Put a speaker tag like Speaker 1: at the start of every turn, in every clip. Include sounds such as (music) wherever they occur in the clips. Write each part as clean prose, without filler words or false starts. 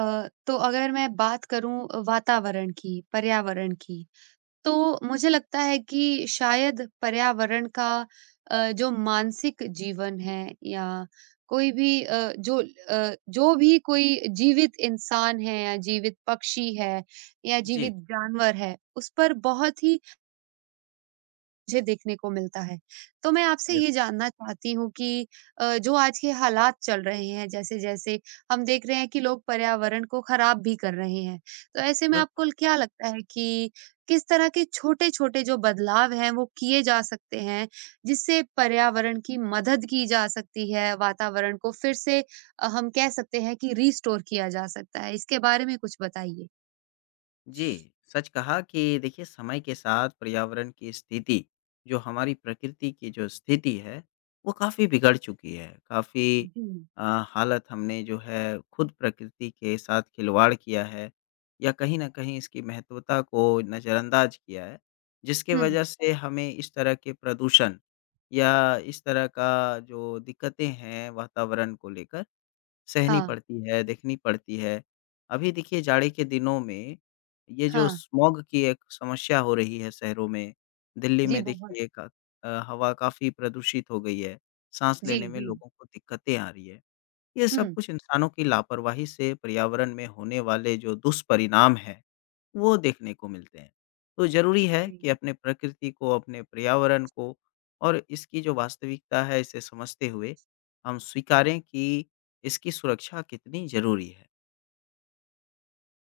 Speaker 1: तो अगर मैं बात करूं वातावरण की, पर्यावरण की, तो मुझे लगता है कि शायद पर्यावरण का जो मानसिक जीवन है या कोई भी जो जो भी कोई जीवित इंसान है या जीवित पक्षी है या जीवित
Speaker 2: जी,
Speaker 1: जानवर है, उस पर बहुत ही मुझे देखने को मिलता है। तो मैं आपसे
Speaker 2: बिल
Speaker 1: ये जानना चाहती हूँ कि जो आज के हालात चल रहे हैं, जैसे-जैसे हम देख रहे हैं कि लोग पर्यावरण को खराब भी कर रहे हैं। तो ऐसे में
Speaker 2: बिल्कुल।
Speaker 1: आपको क्या लगता है कि किस तरह के छोटे-छोटे जो बदलाव हैं, वो किए जा सकते हैं, जिससे पर्यावरण की मदद की जा सकती है, वातावरण को फिर से हम कह सकते हैं कि रिस्टोर किया जा सकता है? इसके बारे में कुछ बताइए।
Speaker 2: जी, सच कहा कि देखिए समय के साथ पर्यावरण की स्थिति, जो हमारी प्रकृति की जो स्थिति है, वो काफ़ी बिगड़ चुकी है। काफ़ी
Speaker 1: जी।
Speaker 2: अ, हालत हमने जो है खुद प्रकृति के साथ खिलवाड़ किया है या कहीं न कहीं इसकी महत्वता को नज़रअंदाज किया है, जिसके
Speaker 1: हुँ,
Speaker 2: वजह से हमें इस तरह के प्रदूषण या इस तरह का जो दिक्कतें हैं वातावरण को लेकर सहनी
Speaker 1: हाँ,
Speaker 2: पड़ती है, देखनी पड़ती है। अभी देखिए जाड़े के दिनों में ये जो
Speaker 1: हाँ।
Speaker 2: स्मॉग की एक समस्या हो रही है शहरों में, दिल्ली
Speaker 1: जी,
Speaker 2: में
Speaker 1: बहुत।
Speaker 2: देखिए हवा काफ़ी प्रदूषित हो गई है, साँस
Speaker 1: जी,
Speaker 2: लेने में
Speaker 1: जी।
Speaker 2: लोगों को दिक्कतें आ रही है। ये सब
Speaker 1: हुँ।
Speaker 2: कुछ इंसानों की लापरवाही से पर्यावरण में होने वाले जो दुष्परिणाम हैं वो देखने को मिलते हैं। तो ज़रूरी है
Speaker 1: जी।
Speaker 2: कि अपने प्रकृति को, अपने पर्यावरण को और इसकी जो वास्तविकता है इसे समझते हुए हम स्वीकारें कि इसकी सुरक्षा कितनी ज़रूरी है।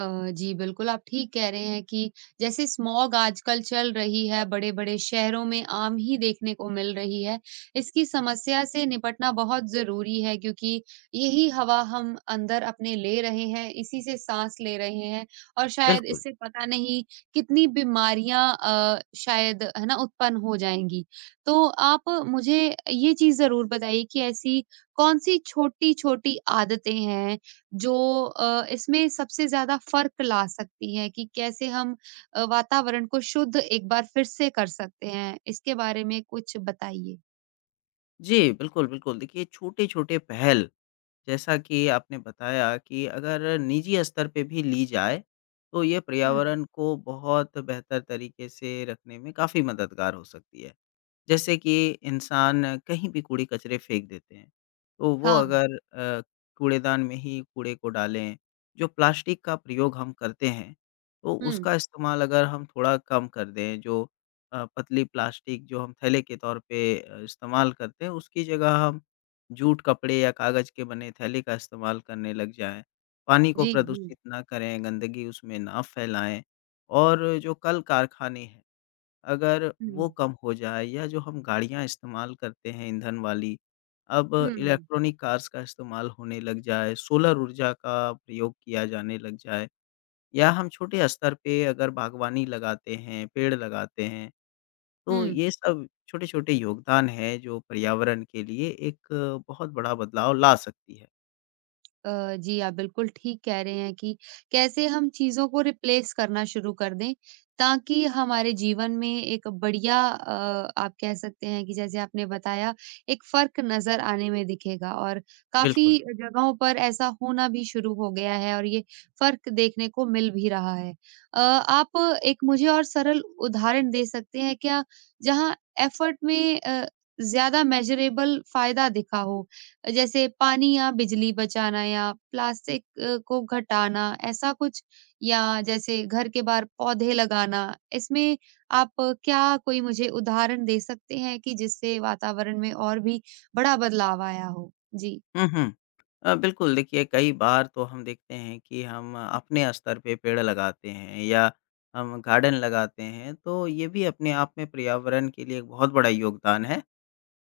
Speaker 1: अ, जी, बिल्कुल आप ठीक कह रहे हैं कि जैसे स्मॉग आजकल चल रही है, बड़े-बड़े शहरों में आम ही देखने को मिल रही है। इसकी समस्या से निपटना बहुत ज़रूरी है क्योंकि यही हवा हम अंदर अपने ले रहे हैं, इसी से साँस ले रहे हैं और शायद
Speaker 2: बिल्कुल।
Speaker 1: इससे पता नहीं कितनी बीमारियाँ शायद है ना उत्पन्न हो जाएँगी। तो आप मुझे ये चीज़ ज़रूर बताइए कि ऐसी कौन-सी छोटी-छोटी आदतें हैं जो इसमें सबसे ज़्यादा फ़र्क ला सकती है कि कैसे हम वातावरण को शुद्ध एक बार फिर से कर सकते हैं? इसके बारे में कुछ बताइए?
Speaker 2: जी, बिल्कुल, बिल्कुल। देखिए छोटे-छोटे पहल जैसा कि आपने बताया कि अगर निजी स्तर पे भी ली जाए, तो ये
Speaker 1: हुँ।
Speaker 2: पर्यावरण को बहुत बेहतर तरीके से रखने में काफ़ी मददगार हो सकती है। जैसे कि इंसान कहीं भी कूड़े-कचरे फेंक देते हैं, तो वो
Speaker 1: हाँ।
Speaker 2: अगर कूड़ेदान में ही कूड़े को डालें, जो प्लास्टिक का प्रयोग हम करते हैं, तो
Speaker 1: हुँ।
Speaker 2: उसका इस्तेमाल अगर हम थोड़ा कम कर दें, जो पतली प्लास्टिक जो हम थैले के तौर पे इस्तेमाल करते हैं, उसकी जगह हम जूट कपड़े या कागज के बने थैले का इस्तेमाल करने लग जाएँ, पानी को
Speaker 1: जी, जी।
Speaker 2: प्रदूषित ना करें, गंदगी उसमें ना फैलाएँ और जो कल कारखाने हैं, अगर वो
Speaker 1: हुँ।
Speaker 2: कम हो जाए या जो हम गाड़ियाँ इस्तेमाल करते हैं ईंधन वाली, अब
Speaker 1: हुँ,
Speaker 2: इलेक्ट्रॉनिक कार्स का इस्तेमाल होने लग जाए, सोलर ऊर्जा का प्रयोग किया जाने लग जाए या हम छोटे स्तर पे अगर बागवानी लगाते हैं, पेड़ लगाते हैं तो
Speaker 1: हुँ।
Speaker 2: ये सब छोटे-छोटे योगदान हैं जो पर्यावरण के लिए एक बहुत बड़ा बदलाव ला सकती है।
Speaker 1: जी, आप बिल्कुल ठीक कह रहे हैं कि कैसे हम चीज़ों को रिप्लेस करना शुरू कर दें, ताकि हमारे जीवन में एक बढ़िया आप कह सकते हैं कि जैसे आपने बताया, एक फ़र्क नज़र आने में दिखेगा और
Speaker 2: बिल्कुल।
Speaker 1: काफ़ी जगहों पर ऐसा होना भी शुरू हो गया है और ये फ़र्क देखने को मिल भी रहा है। आप एक मुझे और सरल उदाहरण दे सकते हैं क्या, जहाँ एफ़र्ट में ज़्यादा मेज़रेबल फ़ायदा दिखा हो? जैसे पानी या बिजली बचाना या प्लास्टिक को घटाना ऐसा कुछ या जैसे घर के बाहर पौधे लगाना इसमें आप क्या कोई मुझे उदाहरण दे सकते हैं कि जिससे वातावरण में और भी बड़ा बदलाव आया हो? जी।
Speaker 2: हुँ, हुँ। बिल्कुल देखिए कई बार तो हम देखते हैं कि हम अपने स्तर पे पेड़ लगाते हैं या हम गार्डन लगाते हैं तो ये भी अपने आप में पर्यावरण के लिए एक बहुत बड़ा योगदान है।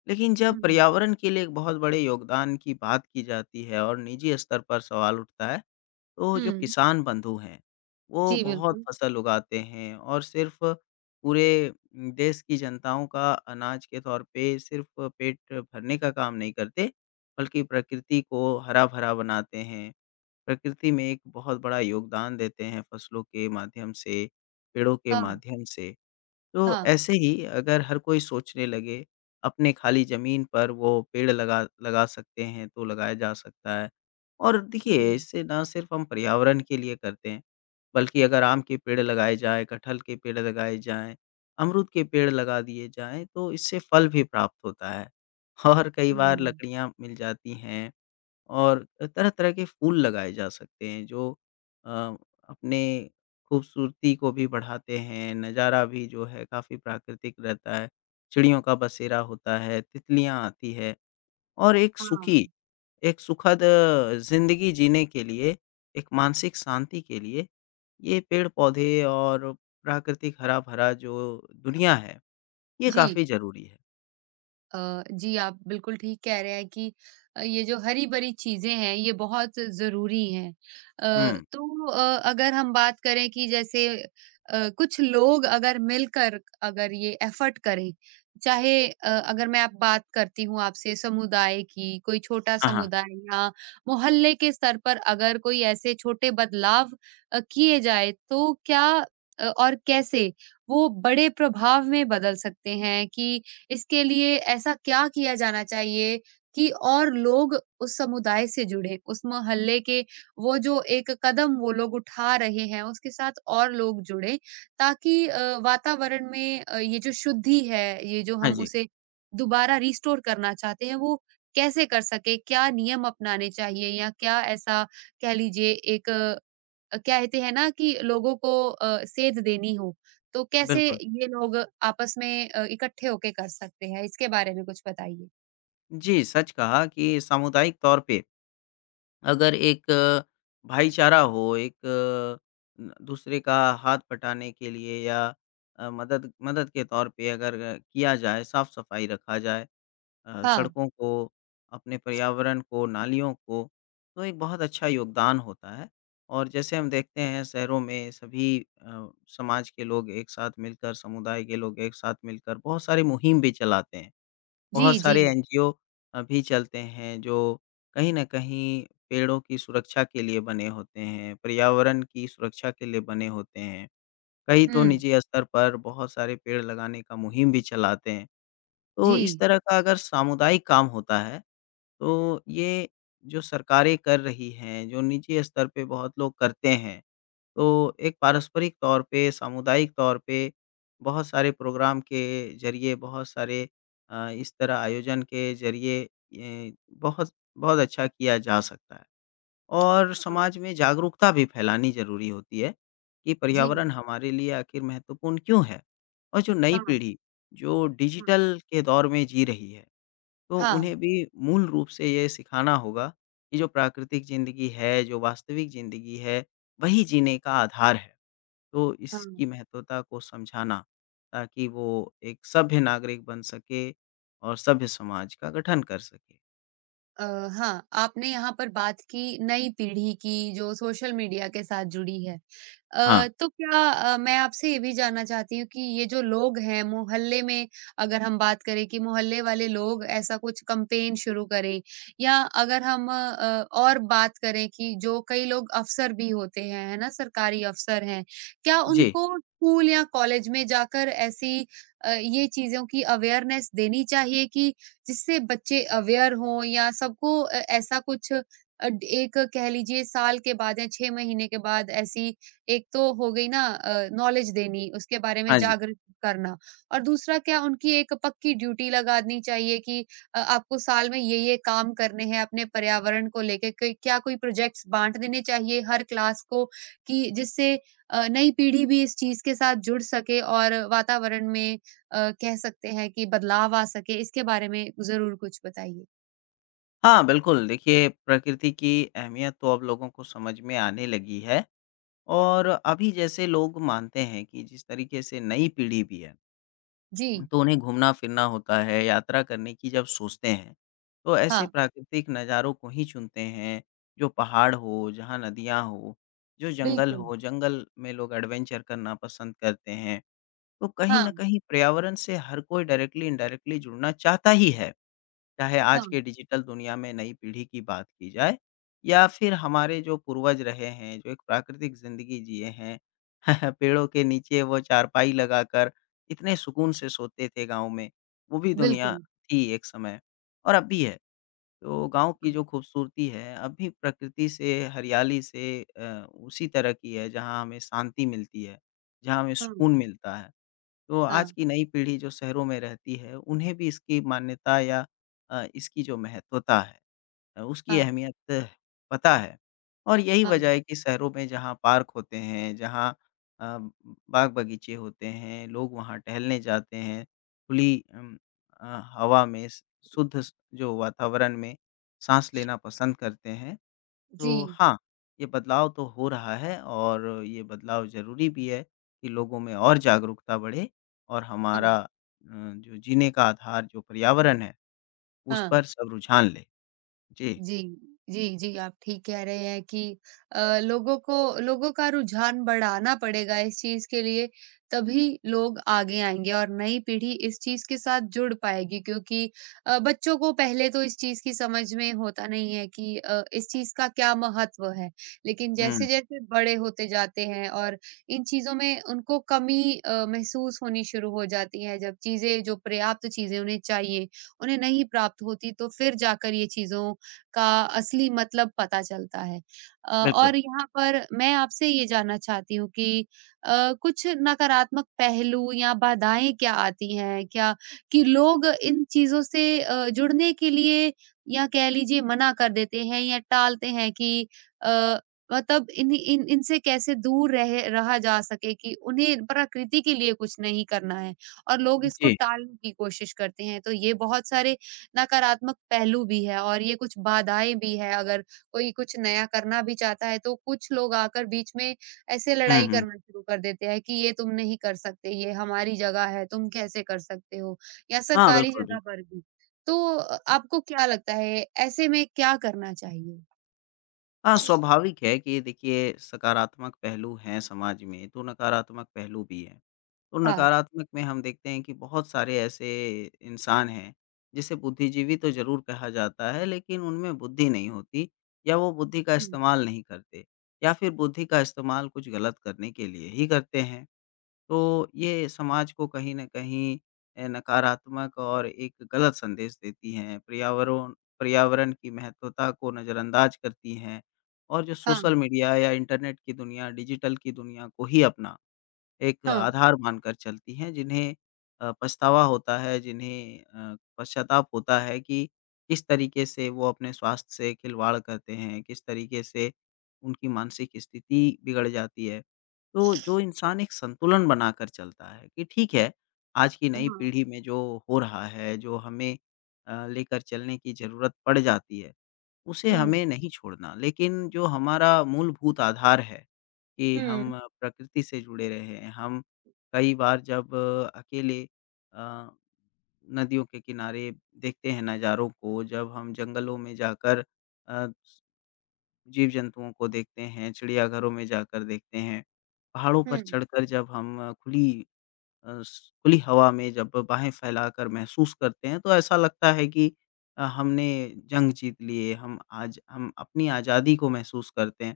Speaker 2: लेकिन जब
Speaker 1: हुँ,
Speaker 2: पर्यावरण के लिए एक बहुत बड़े योगदान की बात की जाती है और निजी स्तर पर सवाल उठता है तो
Speaker 1: हुँ।
Speaker 2: जो किसान बंधु हैं, वो
Speaker 1: जी,
Speaker 2: बहुत
Speaker 1: बिल्कुल।
Speaker 2: फसल उगाते हैं और सिर्फ़ पूरे देश की जनताओं का अनाज के तौर पे सिर्फ़ पेट भरने का काम नहीं करते, बल्कि प्रकृति को हरा-भरा बनाते हैं। प्रकृति में एक बहुत बड़ा योगदान देते हैं फसलों के माध्यम से, पेड़ों के
Speaker 1: हाँ,
Speaker 2: माध्यम से। तो
Speaker 1: हाँ।
Speaker 2: ऐसे ही अगर हर कोई सोचने लगे, अपने खाली ज़मीन पर वो पेड़ लगा लगा सकते हैं, तो लगाया जा सकता है। और देखिए,
Speaker 1: हुँ,
Speaker 2: इससे ना सिर्फ़ हम पर्यावरण के लिए करते हैं, बल्कि अगर आम के पेड़ लगाए जाएँ, कटहल के पेड़ लगाए जाएँ, अमरूद के पेड़ लगा दिए जाएँ, तो इससे फल भी प्राप्त होता है। और कई बार
Speaker 1: हुँ।
Speaker 2: लकड़ियाँ मिल जाती हैं और तरह-तरह के फूल लगाए जा सकते हैं जो अ, अपने खूबसूरती को भी बढ़ाते हैं, नज़ारा भी जो है काफ़ी प्राकृतिक रहता है, चिड़ियों का बसेरा होता है, तितलियाँ आती है और
Speaker 1: हाँ,
Speaker 2: एक सुखद ज़िंदगी जीने के लिए, एक मानसिक शांति के लिए ये पेड़-पौधे और प्राकृतिक हरा-भरा जो दुनिया है, ये
Speaker 1: जी।
Speaker 2: काफ़ी ज़रूरी है।
Speaker 1: जी, आप बिल्कुल ठीक कह रहे हैं कि ये जो हरी-भरी चीज़ें हैं, ये बहुत ज़रूरी हैं।
Speaker 2: हुँ।
Speaker 1: तो अगर हम बात करें कि जैसे कुछ लोग अगर मिलकर अगर ये एफ़र्ट करें, चाहे अगर मैं अब बात करती हूँ आपसे समुदाय की, कोई छोटा
Speaker 2: हाँ, हाँ।
Speaker 1: समुदाय या मोहल्ले के स्तर पर अगर कोई ऐसे छोटे बदलाव किए जाए, तो क्या और कैसे वो बड़े प्रभाव में बदल सकते हैं कि इसके लिए ऐसा क्या किया जाना चाहिए कि और लोग उस समुदाय से जुड़े, उस मोहल्ले के वो जो एक कदम वो लोग उठा रहे हैं, उसके साथ और लोग जुड़े ताकि वातावरण में ये जो शुद्धि है, ये जो
Speaker 2: हाँ
Speaker 1: हम
Speaker 2: जी,
Speaker 1: उसे दोबारा रिस्टोर करना चाहते हैं, वो कैसे कर सके? क्या नियम अपनाने चाहिए या क्या ऐसा कह लीजिए एक कहते हैं ना कि लोगों को सेध देनी हो, तो कैसे
Speaker 2: बिल्कुल।
Speaker 1: ये लोग आपस में इकट्ठे होके कर सकते हैं? इसके बारे में कुछ बताइए?
Speaker 2: जी, सच कहा कि सामुदायिक तौर पे अगर भाईचारा हो, न दूसरे का हाथ बटाने के लिए या मदद मदद के तौर पे अगर किया जाए, साफ-सफाई रखा जाए
Speaker 1: हाँ।
Speaker 2: सड़कों को, अपने पर्यावरण को, नालियों को, तो एक बहुत अच्छा योगदान होता है। और जैसे हम देखते हैं शहरों में सभी समाज के लोग एक साथ मिलकर, समुदाय के लोग एक साथ मिलकर बहुत सारी मुहिम भी चलाते हैं।
Speaker 1: जी,
Speaker 2: बहुत
Speaker 1: जी।
Speaker 2: सारे एनजीओ अभी चलते हैं जो कहीं न कहीं पेड़ों की सुरक्षा के लिए बने होते हैं, पर्यावरण की सुरक्षा के लिए बने होते हैं। कई तो
Speaker 1: हुँ।
Speaker 2: निजी स्तर पर बहुत सारे पेड़ लगाने का मुहिम भी चलाते हैं। तो इस
Speaker 1: जी।
Speaker 2: तरह का अगर सामुदायिक काम होता है, तो ये जो सरकारें कर रही हैं, जो निजी स्तर पे बहुत लोग करते हैं, तो एक पारस्परिक तौर पे, सामुदायिक तौर पे बहुत सारे प्रोग्राम के ज़रिए, बहुत सारे इस तरह आयोजन के ज़रिए ये बहुत बहुत अच्छा किया जा सकता है। और समाज
Speaker 1: हाँ।
Speaker 2: में जागरूकता भी फैलानी ज़रूरी होती है कि
Speaker 1: जी।
Speaker 2: पर्यावरण हमारे लिए आखिर महत्वपूर्ण क्यों है? और जो नई
Speaker 1: हाँ।
Speaker 2: पीढ़ी, जो
Speaker 1: हाँ।
Speaker 2: डिजिटल के दौर में जी रही है, तो उन्हें भी मूल रूप से ये सिखाना होगा कि जो प्राकृतिक ज़िंदगी है, जो वास्तविक ज़िंदगी है, वही जीने का आधार है। तो
Speaker 1: हाँ,
Speaker 2: इसकी
Speaker 1: हाँ।
Speaker 2: महत्वता को समझाना ताकि वो एक सभ्य नागरिक बन सके और सभ्य समाज का गठन कर सके।
Speaker 1: अ, हाँ, आपने यहाँ पर बात की नई पीढ़ी की जो सोशल मीडिया के साथ जुड़ी है।
Speaker 2: हाँ,
Speaker 1: तो क्या मैं आपसे ये भी जानना चाहती हूँ कि ये जो लोग हैं मोहल्ले में अगर हम बात करें कि मोहल्ले वाले लोग ऐसा कुछ कैंपेन शुरू करें या अगर हम और बात करें कि जो कई लोग अफ़सर भी होते हैं, है ना? सरकारी अफ़सर हैं, क्या
Speaker 2: जी।
Speaker 1: उनको स्कूल या कॉलेज में जाकर ऐसी ये चीज़ों की अवेयरनेस देनी चाहिए कि जिससे बच्चे अवेयर हों या सबको ऐसा कुछ एक कह लीजिए साल के बाद या 6 महीने के बाद ऐसी एक तो हो गई ना नॉलेज देनी उसके बारे में
Speaker 2: हाँ जी।
Speaker 1: जागरूक करना और दूसरा क्या उनकी एक पक्की ड्यूटी लगानी चाहिए कि आपको साल में ये काम करने हैं अपने पर्यावरण को लेके क्या कोई प्रोजेक्ट्स बांट देने चाहिए हर क्लास को कि जिससे नई पीढ़ी भी इस चीज के साथ जुड़ सके और वातावरण में कह सकते हैं कि बदलाव आ सके, इसके बारे में ज़रूर कुछ बताइए?
Speaker 2: हाँ, बिल्कुल देखिए प्रकृति की अहमियत तो अब लोगों को समझ में आने लगी है और अभी जैसे लोग मानते हैं कि जिस तरीके से नई पीढ़ी भी है
Speaker 1: जी,
Speaker 2: तो उन्हें घूमना-फिरना होता है, यात्रा करने की जब सोचते हैं, तो ऐसे
Speaker 1: हाँ,
Speaker 2: प्राकृतिक नज़ारों को ही चुनते हैं, जो पहाड़ हो, जहाँ नदियाँ हो, जो जंगल
Speaker 1: बिल्कुल।
Speaker 2: हो, जंगल में लोग एडवेंचर करना पसंद करते हैं। तो कहीं
Speaker 1: हाँ,
Speaker 2: न कहीं पर्यावरण से हर कोई डायरेक्टली, इनडायरेक्टली जुड़ना चाहता ही है। चाहे
Speaker 1: हाँ,
Speaker 2: आज के डिजिटल दुनिया में नई पीढ़ी की बात की जाए या फिर हमारे जो पूर्वज रहे हैं, जो एक प्राकृतिक ज़िंदगी जिए हैं। (laughs) पेड़ों के नीचे वो चारपाई लगाकर इतने सुकून से सोते थे गाँव में, वो भी दुनिया
Speaker 1: बिल्कुल।
Speaker 2: थी एक समय और अब भी है। तो गाँव की
Speaker 1: हाँ,
Speaker 2: जो खूबसूरती है, अब भी प्रकृति से, हरियाली से उसी तरह की है जहाँ हमें शांति मिलती है, जहाँ हमें
Speaker 1: हाँ,
Speaker 2: सुकून मिलता है। तो
Speaker 1: हाँ,
Speaker 2: आज की नई पीढ़ी जो शहरों में रहती है, उन्हें भी इसकी मान्यता या इसकी जो महत्वता है उसकी
Speaker 1: हाँ,
Speaker 2: अहमियत पता है। और यही
Speaker 1: हाँ,
Speaker 2: वजह है कि शहरों में जहाँ पार्क होते हैं, जहाँ अ, बाग-बगीचे होते हैं, लोग वहाँ टहलने जाते हैं, अ, हवा में, स शुद्ध स जो वातावरण में, साँस लेना पसंद करते हैं। तो
Speaker 1: जी,
Speaker 2: हाँ, ये बदलाव तो हो रहा है और ये बदलाव ज़रूरी भी है कि लोगों में और जागरूकता बढ़े और
Speaker 1: हाँ,
Speaker 2: जो जीने का आधार जो पर्यावरण है, उस
Speaker 1: हाँ।
Speaker 2: पर सब रुझान लें। जी।
Speaker 1: जी, जी, जी, आप ठीक कह रहे हैं कि अ, लोगों को लोगों का रुझान बढ़ाना पड़ेगा इस चीज़ के लिए, तभी लोग आगे आएँगे और नई पीढ़ी इस चीज़ के साथ जुड़ पाएगी क्योंकि बच्चों को पहले तो इस चीज़ की समझ में होता नहीं है कि इस चीज़ का क्या महत्व है। लेकिन
Speaker 2: हुँ,
Speaker 1: जैसे-जैसे बड़े होते जाते हैं और इन चीज़ों में उनको कमी महसूस होनी शुरू हो जाती है, जब चीज़ें जो पर्याप्त चीज़ें उन्हें चाहिए, उन्हें नहीं प्राप्त होती, तो फिर जाकर ये चीज़ों का असली मतलब पता चलता है।
Speaker 2: बिल्कुल।
Speaker 1: और यहाँ पर मैं आपसे ये जानना चाहती हूँ कि कुछ नकारात्मक पहलू या बाधाएँ क्या आती हैं? क्या कि लोग इन चीज़ों से जुड़ने के लिए या कह लीजिए मना कर देते हैं या टालते हैं कि अ, मतलब इन इन इनसे कैसे दूर रह रहा जा सके कि उन्हें प्रकृति के लिए कुछ नहीं करना है और लोग इसको
Speaker 2: जी।
Speaker 1: टालने की कोशिश करते हैं। तो ये बहुत सारे नकारात्मक पहलू भी है और ये कुछ बाधाएँ भी है, अगर कोई कुछ नया करना भी चाहता है तो कुछ लोग आकर बीच में ऐसे
Speaker 2: हुँ,
Speaker 1: लड़ाई
Speaker 2: हुँ।
Speaker 1: करना शुरू कर देते हैं कि ये तुम नहीं कर सकते, ये हमारी जगह है, तुम कैसे कर सकते हो? या
Speaker 2: हाँ,
Speaker 1: सरकारी
Speaker 2: बिल्कुल,
Speaker 1: जगह
Speaker 2: बिल्कुल।
Speaker 1: पर भी। तो आपको क्या लगता है ऐसे में क्या करना चाहिए?
Speaker 2: हाँ, स्वाभाविक है कि देखिए सकारात्मक पहलू हैं समाज में, तो नकारात्मक पहलू भी हैं। तो
Speaker 1: हाँ,
Speaker 2: नकारात्मक में हम देखते हैं कि बहुत सारे ऐसे इंसान हैं, जिसे बुद्धिजीवी तो ज़रूर कहा जाता है लेकिन उनमें बुद्धि नहीं होती या वो बुद्धि का
Speaker 1: हुँ,
Speaker 2: इस्तेमाल नहीं करते या फिर बुद्धि का इस्तेमाल कुछ गलत करने के लिए ही करते हैं। तो ये समाज को कहीं न कहीं नकारात्मक और एक गलत संदेश देती हैं, पर्यावरोन पर्यावरण की महत्वता को नज़रअंदाज करती हैं और जो
Speaker 1: हाँ,
Speaker 2: सोशल मीडिया या इंटरनेट की दुनिया, डिजिटल की दुनिया को ही अपना एक
Speaker 1: हाँ,
Speaker 2: आधार मानकर चलती हैं, जिन्हें पछतावा होता है, जिन्हें पश्चाताप होता है कि किस तरीके से वो अपने स्वास्थ्य से खिलवाड़ करते हैं, किस तरीके से उनकी मानसिक स्थिति बिगड़ जाती है। तो जो इंसान एक संतुलन बनाकर चलता है कि ठीक है, आज की नई
Speaker 1: हाँ,
Speaker 2: पीढ़ी में जो हो रहा है, जो लेकर चलने की ज़रूरत पड़ जाती है, उसे हमें
Speaker 1: हुँ,
Speaker 2: नहीं छोड़ना, लेकिन जो हमारा मूलभूत आधार है कि
Speaker 1: हुँ,
Speaker 2: हम प्रकृति से जुड़े रहे हैं। हम कई बार जब अकेले अ, नदियों के किनारे देखते हैं नज़ारों को, जब हम जंगलों में जाकर अ, जीव-जंतुओं को देखते हैं, चिड़ियाघरों में जाकर देखते हैं, पहाड़ों पर
Speaker 1: हुँ,
Speaker 2: चढ़कर जब हम अ, खुली अ, स खुली हवा में जब बाहें फैलाकर महसूस करते हैं, तो ऐसा लगता है कि हमने जंग जीत ली है। हम आज हम अपनी आज़ादी को महसूस करते हैं।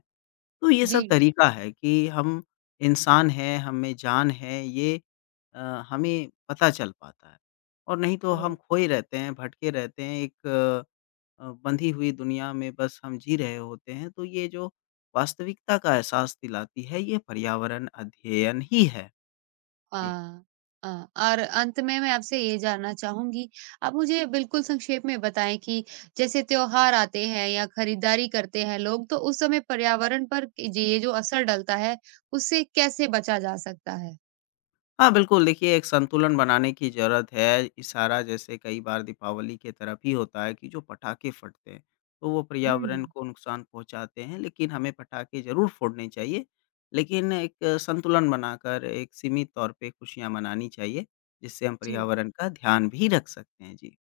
Speaker 2: तो ये
Speaker 1: जी।
Speaker 2: सब तरीका है कि हम इंसान हैं, हम में जान है, ये अ, हमें पता चल पाता है। और नहीं तो
Speaker 1: अ
Speaker 2: हम खोए रहते हैं, भटके रहते हैं, एक बंधी हुई दुनिया में बस हम जी रहे होते हैं, तो ये जो वास्तविकता का एहसास दिलाती है, ये पर्यावरण अध्ययन ही है।
Speaker 1: अ
Speaker 2: जी।
Speaker 1: और अंत में मैं आपसे ये जानना चाहूँगी, आप मुझे बिल्कुल संक्षेप में बताएँ कि जैसे त्योहार आते हैं या खरीदारी करते हैं लोग, तो उस समय पर्यावरण पर ये जो असर डलता है, उससे कैसे बचा जा सकता है?
Speaker 2: हाँ, बिल्कुल, देखिए एक संतुलन बनाने की ज़रूरत है। इशारा जैसे कई बार दीपावली के तरफ ही होता है कि जो पटाखे फटते हैं, तो वो
Speaker 1: हुँ,
Speaker 2: पर्यावरण को नुकसान पहुँचाते हैं, लेकिन हमें पटाखे ज़रूर फोड़ने चाहिए। लेकिन एक संतुलन बनाकर एक सीमित तौर पे खुशियाँ मनानी चाहिए, जिससे हम
Speaker 1: जी।
Speaker 2: पर्यावरण का ध्यान भी रख सकते हैं। जी,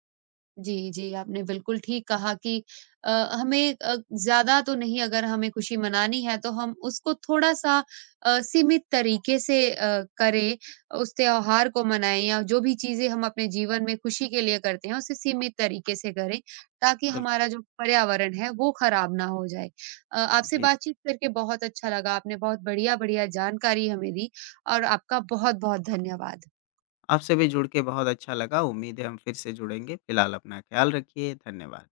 Speaker 1: जी, जी, आपने बिल्कुल ठीक कहा कि अ, हमें ज़्यादा तो नहीं अगर हमें खुशी मनानी है तो हम उसको थोड़ा-सा सीमित तरीके से करें, उस त्योहार को मनाएँ या जो भी चीज़ें हम अपने जीवन में खुशी के लिए करते हैं, उसे सीमित तरीके से करें, ताकि
Speaker 2: बिल्कुल।
Speaker 1: हमारा जो पर्यावरण है वो ख़राब ना हो जाए। आपसे
Speaker 2: जी,
Speaker 1: बातचीत करके बहुत अच्छा लगा, आपने बहुत बढ़िया-बढ़िया जानकारी हमें दी और आपका बहुत-बहुत धन्यवाद।
Speaker 2: आपसे भी जुड़ के बहुत अच्छा लगा। उम्मीद है हम फिर से जुड़ेंगे। फिलहाल अपना ख़्याल रखिए। धन्यवाद।